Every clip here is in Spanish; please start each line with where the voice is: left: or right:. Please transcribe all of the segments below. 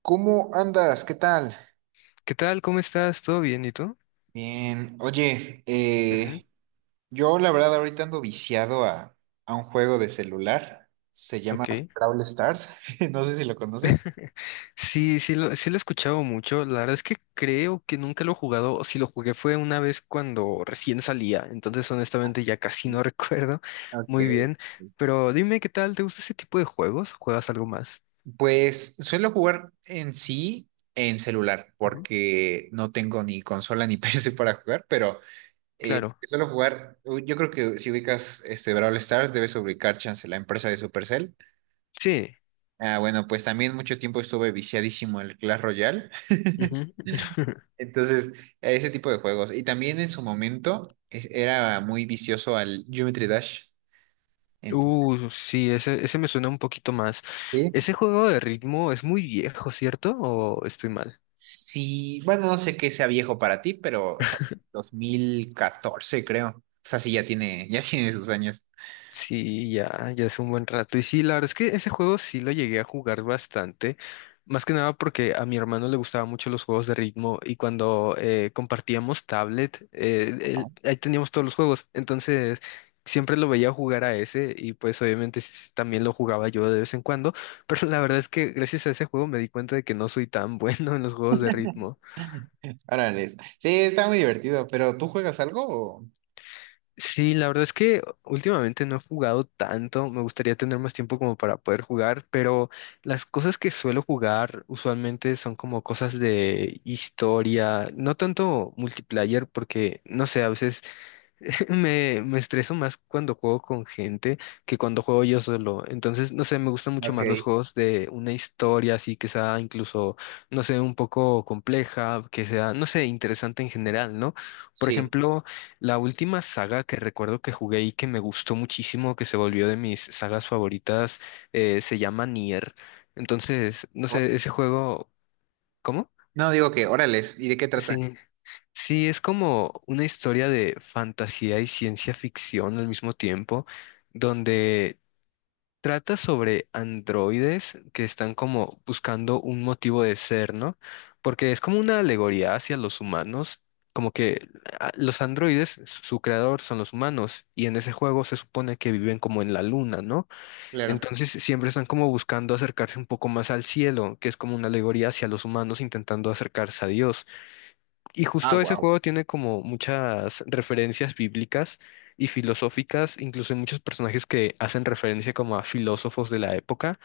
right: ¿Cómo andas? ¿Qué tal?
left: ¿Qué tal? ¿Cómo estás? ¿Todo bien? ¿Y tú?
right: Bien. Oye,
left: Ujú.
right: yo la verdad ahorita ando viciado a un juego de celular. Se llama
left: Ok.
right: Brawl Stars. No sé si lo conoces.
left: Sí, sí lo he escuchado mucho. La verdad es que creo que nunca lo he jugado. O si lo jugué fue una vez cuando recién salía. Entonces, honestamente, ya casi no
right: Sí.
left: recuerdo
right: Ok,
left: muy bien.
right: sí.
left: Pero dime, ¿qué tal? ¿Te gusta ese tipo de juegos? ¿Juegas algo más?
right: Pues suelo jugar en sí en celular,
left: Ujú.
right: porque no tengo ni consola ni PC para jugar, pero eh,
left: Claro.
right: suelo jugar, yo creo que si ubicas este Brawl Stars, debes ubicar Chance, la empresa de Supercell.
left: Sí.
right: Ah, bueno, pues también mucho tiempo estuve viciadísimo al Clash Royale.
left: Ujú.
right: Entonces, a ese tipo de juegos. Y también en su momento era muy vicioso al Geometry Dash. Entonces,
left: Sí, ese me suena un poquito más.
right: sí,
left: Ese juego de ritmo es muy viejo, ¿cierto? ¿O estoy mal?
right: sí, bueno, no sé qué sea viejo para ti, pero o sea, 2014 creo. O sea, sí, ya tiene, ya tiene sus años.
left: Sí, ya, ya hace un buen rato. Y sí, la verdad es que ese juego sí lo llegué a jugar bastante. Más que nada porque a mi hermano le gustaban mucho los juegos de ritmo y cuando compartíamos tablet,
right: Ajá.
left: ahí teníamos todos los juegos. Entonces, siempre lo veía jugar a ese y pues obviamente también lo jugaba yo de vez en cuando. Pero la verdad es que gracias a ese juego me di cuenta de que no soy tan bueno en los juegos de ritmo.
right: Órale. Sí, está muy divertido, pero ¿tú juegas algo? ¿O?
left: Sí, la verdad es que últimamente no he jugado tanto, me gustaría tener más tiempo como para poder jugar, pero las cosas que suelo jugar usualmente son como cosas de historia, no tanto multiplayer porque, no sé, a veces me estreso más cuando juego con gente que cuando juego yo solo. Entonces, no sé, me gustan mucho más los
right: Ok,
left: juegos de una historia así que sea incluso, no sé, un poco compleja, que sea, no sé, interesante en general, ¿no? Por
right: sí.
left: ejemplo, la última saga que recuerdo que jugué y que me gustó muchísimo, que se volvió de mis sagas favoritas, se llama Nier. Entonces, no
right: O-
left: sé, ese juego, ¿cómo?
right: No, digo que, órales, ¿y de qué trata?
left: Sí, sí, es como una historia de fantasía y ciencia ficción al mismo tiempo, donde trata sobre androides que están como buscando un motivo de ser, ¿no? Porque es como una alegoría hacia los humanos, como que ah, los androides, su creador son los humanos, y en ese juego se supone que viven como en la luna, ¿no?
right: Claro.
left: Entonces siempre están como buscando acercarse un poco más al cielo, que es como una alegoría hacia los humanos intentando acercarse a Dios. Y
right: Ah,
left: justo ese
right: wow.
left: juego tiene como muchas referencias bíblicas y filosóficas, incluso hay muchos personajes que hacen referencia como a filósofos de la época.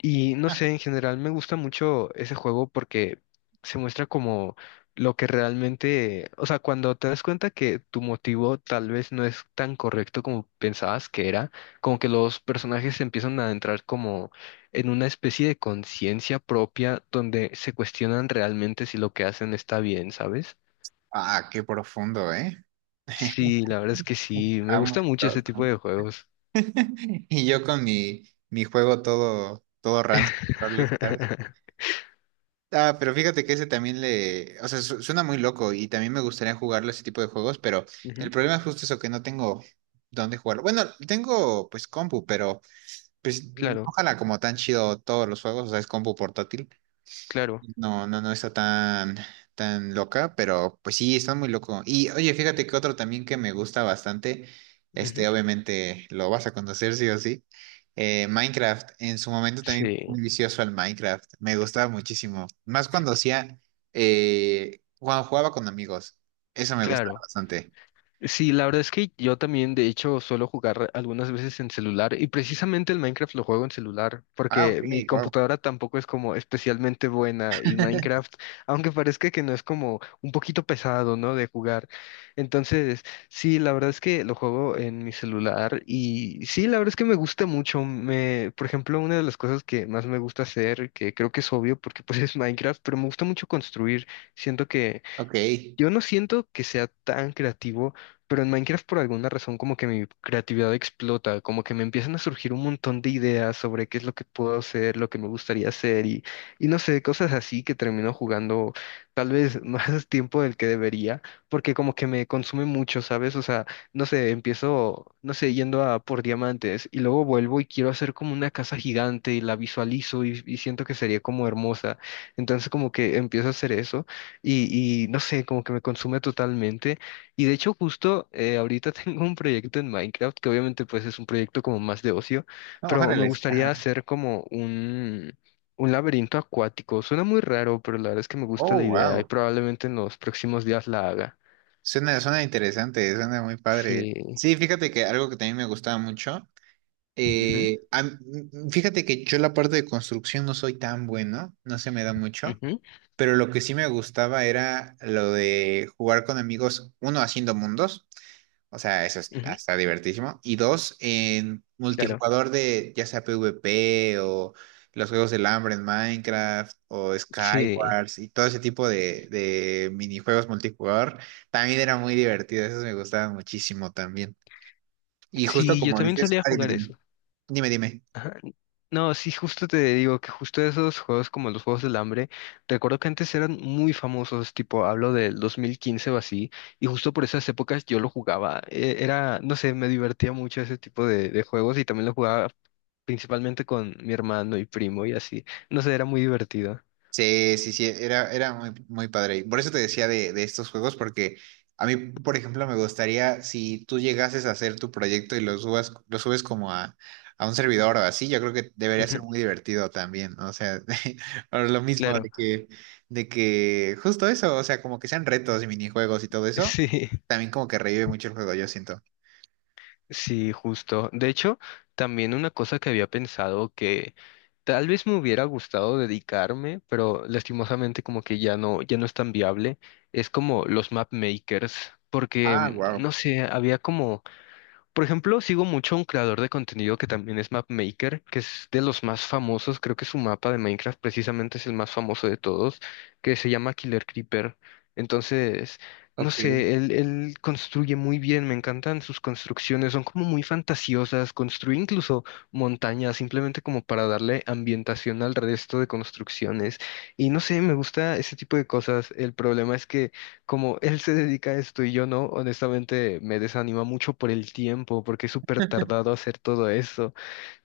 left: Y no sé, en general me gusta mucho ese juego porque se muestra como lo que realmente, o sea, cuando te das cuenta que tu motivo tal vez no es tan correcto como pensabas que era, como que los personajes empiezan a entrar como en una especie de conciencia propia donde se cuestionan realmente si lo que hacen está bien, ¿sabes?
right: Ah, qué profundo, ¿eh?
left: Sí, la verdad es que sí, me
right: Amo
left: gusta
right: el
left: mucho ese tipo
right: Dota.
left: de juegos.
right: Y yo con mi juego todo rancio, Brawl Stars. Ah, pero fíjate que ese también le, o sea, suena muy loco y también me gustaría jugarlo ese tipo de juegos, pero el
left: Ujú.
right: problema es justo eso, que no tengo dónde jugarlo. Bueno, tengo pues compu, pero pues no
left: Claro,
right: jala como tan chido todos los juegos, o sea, es compu portátil.
left: claro.
right: No, no, no está tan, tan loca, pero pues sí, está muy loco. Y oye, fíjate que otro también que me gusta bastante,
left: Ujú.
right: este, obviamente lo vas a conocer sí o sí, Minecraft. En su momento también fui muy
left: Sí,
right: vicioso al Minecraft, me gustaba muchísimo. Más cuando hacía, cuando jugaba con amigos, eso me gustaba
left: claro.
right: bastante.
left: Sí, la verdad es que yo también, de hecho, suelo jugar algunas veces en celular y precisamente el Minecraft lo juego en celular
right: Ah, ok,
left: porque mi
right: wow.
left: computadora tampoco es como especialmente buena y Minecraft, aunque parezca que no es como un poquito pesado, ¿no? De jugar. Entonces, sí, la verdad es que lo juego en mi celular y sí, la verdad es que me gusta mucho. Me, por ejemplo, una de las cosas que más me gusta hacer, que creo que es obvio porque pues es Minecraft, pero me gusta mucho construir. Siento que
right: Ok,
left: yo no siento que sea tan creativo, pero en Minecraft por alguna razón como que mi creatividad explota, como que me empiezan a surgir un montón de ideas sobre qué es lo que puedo hacer, lo que me gustaría hacer y no sé, cosas así que termino jugando tal vez más tiempo del que debería, porque como que me consume mucho, ¿sabes? O sea, no sé, empiezo, no sé, yendo a por diamantes y luego vuelvo y quiero hacer como una casa gigante y la visualizo y siento que sería como hermosa. Entonces como que empiezo a hacer eso. Y no sé, como que me consume totalmente. Y de hecho, justo ahorita tengo un proyecto en Minecraft, que obviamente pues es un proyecto como más de ocio,
right: no,
left: pero me
right: órale.
left: gustaría hacer como un laberinto acuático. Suena muy raro, pero la verdad es que me gusta
right: Oh,
left: la idea y
right: wow.
left: probablemente en los próximos días la haga.
right: Suena, suena interesante, suena muy padre.
left: Sí.
right: Sí, fíjate que algo que también me gustaba mucho.
left: Ujú,
right: Eh, a m- fíjate que yo la parte de construcción no soy tan bueno, no se me da mucho,
left: ujú,
right: pero lo que sí me gustaba era lo de jugar con amigos, uno haciendo mundos, o sea,
left: ujú.
right: está divertísimo, y dos, en
left: Claro.
right: multijugador de ya sea PvP o los juegos del hambre en Minecraft o
left: Sí.
right: Skywars y todo ese tipo de minijuegos multijugador, también era muy divertido, esos me gustaban muchísimo también. Y justo
left: Sí, yo
right: como
left: también
right: dices,
left: solía
right: ah,
left: jugar eso.
right: dime.
left: No, sí, justo te digo que justo esos juegos como los Juegos del Hambre, recuerdo que antes eran muy famosos, tipo, hablo del 2015 o así, y justo por esas épocas yo lo jugaba. Era, no sé, me divertía mucho ese tipo de juegos y también lo jugaba principalmente con mi hermano y primo y así. No sé, era muy divertido.
right: Sí, sí, sí, era, era muy, muy padre. Y por eso te decía de estos juegos, porque a mí, por ejemplo, me gustaría si tú llegases a hacer tu proyecto y lo subas, lo subes como a un servidor o así, yo creo que debería ser
left: Ujú,
right: muy divertido también, ¿no? O sea, por lo mismo de
left: claro,
right: que, de que justo eso, o sea, como que sean retos y minijuegos y todo eso,
left: sí.
right: también como que revive mucho el juego, yo siento.
left: Sí, justo. De hecho, también una cosa que había pensado que tal vez me hubiera gustado dedicarme, pero lastimosamente como que ya no, ya no es tan viable, es como los map makers, porque
right: Ah, wow.
left: no sé, había como por ejemplo, sigo mucho a un creador de contenido que también es Mapmaker, que es de los más famosos. Creo que su mapa de Minecraft precisamente es el más famoso de todos, que se llama Killer Creeper. Entonces, no
right: Ok.
left: sé, él construye muy bien, me encantan sus construcciones, son como muy fantasiosas. Construye incluso montañas, simplemente como para darle ambientación al resto de construcciones. Y no sé, me gusta ese tipo de cosas. El problema es que como él se dedica a esto y yo no, honestamente me desanima mucho por el tiempo, porque es súper tardado hacer todo eso.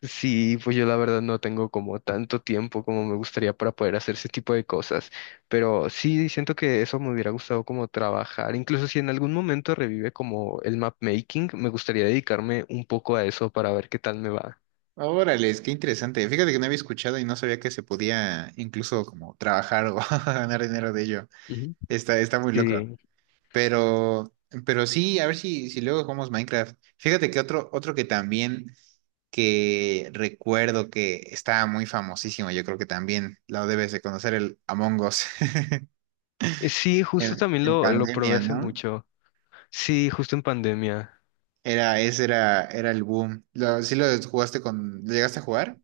left: Sí, pues yo la verdad no tengo como tanto tiempo como me gustaría para poder hacer ese tipo de cosas, pero sí siento que eso me hubiera gustado como trabajar. Incluso si en algún momento revive como el map making, me gustaría dedicarme un poco a eso para ver qué tal me va.
right: Órale, es que interesante. Fíjate que no había escuchado y no sabía que se podía incluso como trabajar o ganar dinero de ello.
left: Ujú.
right: Está, está muy loco.
left: Sí.
right: Pero, pero sí, a ver si luego jugamos Minecraft. Fíjate que otro que también que recuerdo que estaba muy famosísimo, yo creo que también lo debes de conocer, el Among Us.
left: Sí, justo también
right: En
left: lo probé
right: pandemia,
left: hace
right: ¿no?
left: mucho. Sí, justo en pandemia.
right: Era, ese era, era el boom. Lo, ¿sí lo jugaste con, lo llegaste a jugar?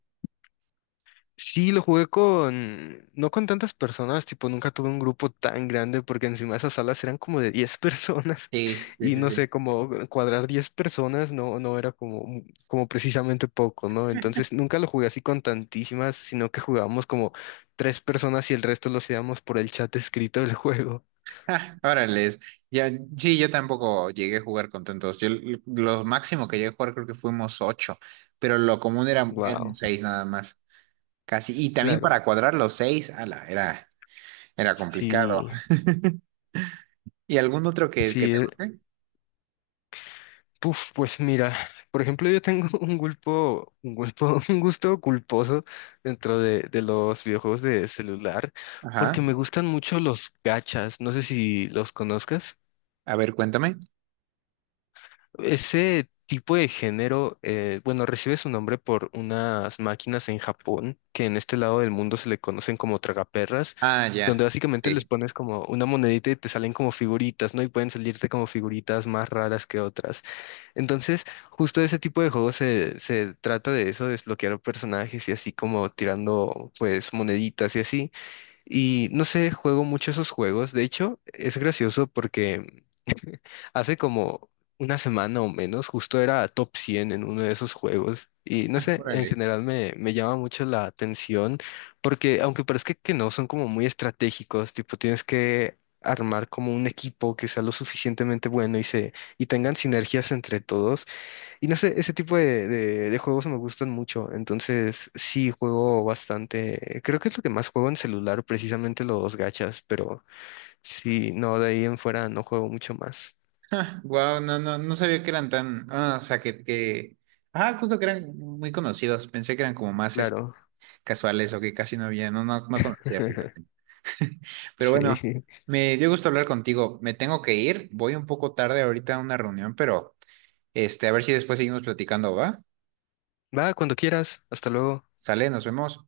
left: Sí, lo jugué con, no con tantas personas, tipo, nunca tuve un grupo tan grande porque encima esas salas eran como de 10 personas
right: Sí, sí,
left: y
right: sí,
left: no
right: sí.
left: sé, como cuadrar 10 personas no, no era como, como precisamente poco, ¿no? Entonces nunca lo jugué así con tantísimas, sino que jugábamos como tres personas y el resto lo hacíamos por el chat escrito del juego.
right: Ah, órales. Ya, sí, yo tampoco llegué a jugar con tantos. Yo lo máximo que llegué a jugar creo que fuimos ocho, pero lo común era, eran
left: Wow,
right: seis nada más. Casi. Y también
left: claro.
right: para cuadrar los seis, ala, era, era complicado.
left: Sí,
right: ¿Y algún otro que te
left: sí.
right: guste?
left: Puf, pues mira, por ejemplo, yo tengo un gusto culposo dentro de los videojuegos de celular, porque
right: Ajá.
left: me gustan mucho los gachas, no sé si los conozcas.
right: A ver, cuéntame.
left: Ese tipo de género, bueno, recibe su nombre por unas máquinas en Japón, que en este lado del mundo se le conocen como tragaperras,
right: Ah,
left: donde
right: ya.
left: básicamente les
right: Sí.
left: pones como una monedita y te salen como figuritas, ¿no? Y pueden salirte como figuritas más raras que otras. Entonces, justo ese tipo de juegos se trata de eso, desbloquear personajes y así como tirando pues moneditas y así. Y no sé, juego mucho esos juegos. De hecho, es gracioso porque hace como una semana o menos justo era top 100 en uno de esos juegos. Y no sé, en
right: Órale.
left: general me llama mucho la atención porque aunque parezca que no, son como muy estratégicos, tipo tienes que armar como un equipo que sea lo suficientemente bueno y se y tengan sinergias entre todos. Y no sé, ese tipo de juegos me gustan mucho, entonces sí juego bastante. Creo que es lo que más juego en celular, precisamente los gachas, pero sí, no, de ahí en fuera no juego mucho más.
right: Wow, no, no, no sabía que eran tan. Ah, o sea que, que. Ah, justo que eran muy conocidos. Pensé que eran como más este,
left: Claro.
right: casuales o que casi no había. No, no, no conocía, fíjate. Pero bueno,
left: Sí.
right: me dio gusto hablar contigo. Me tengo que ir. Voy un poco tarde ahorita a una reunión, pero este, a ver si después seguimos platicando, ¿va?
left: Va, cuando quieras. Hasta luego.
right: Sale, nos vemos.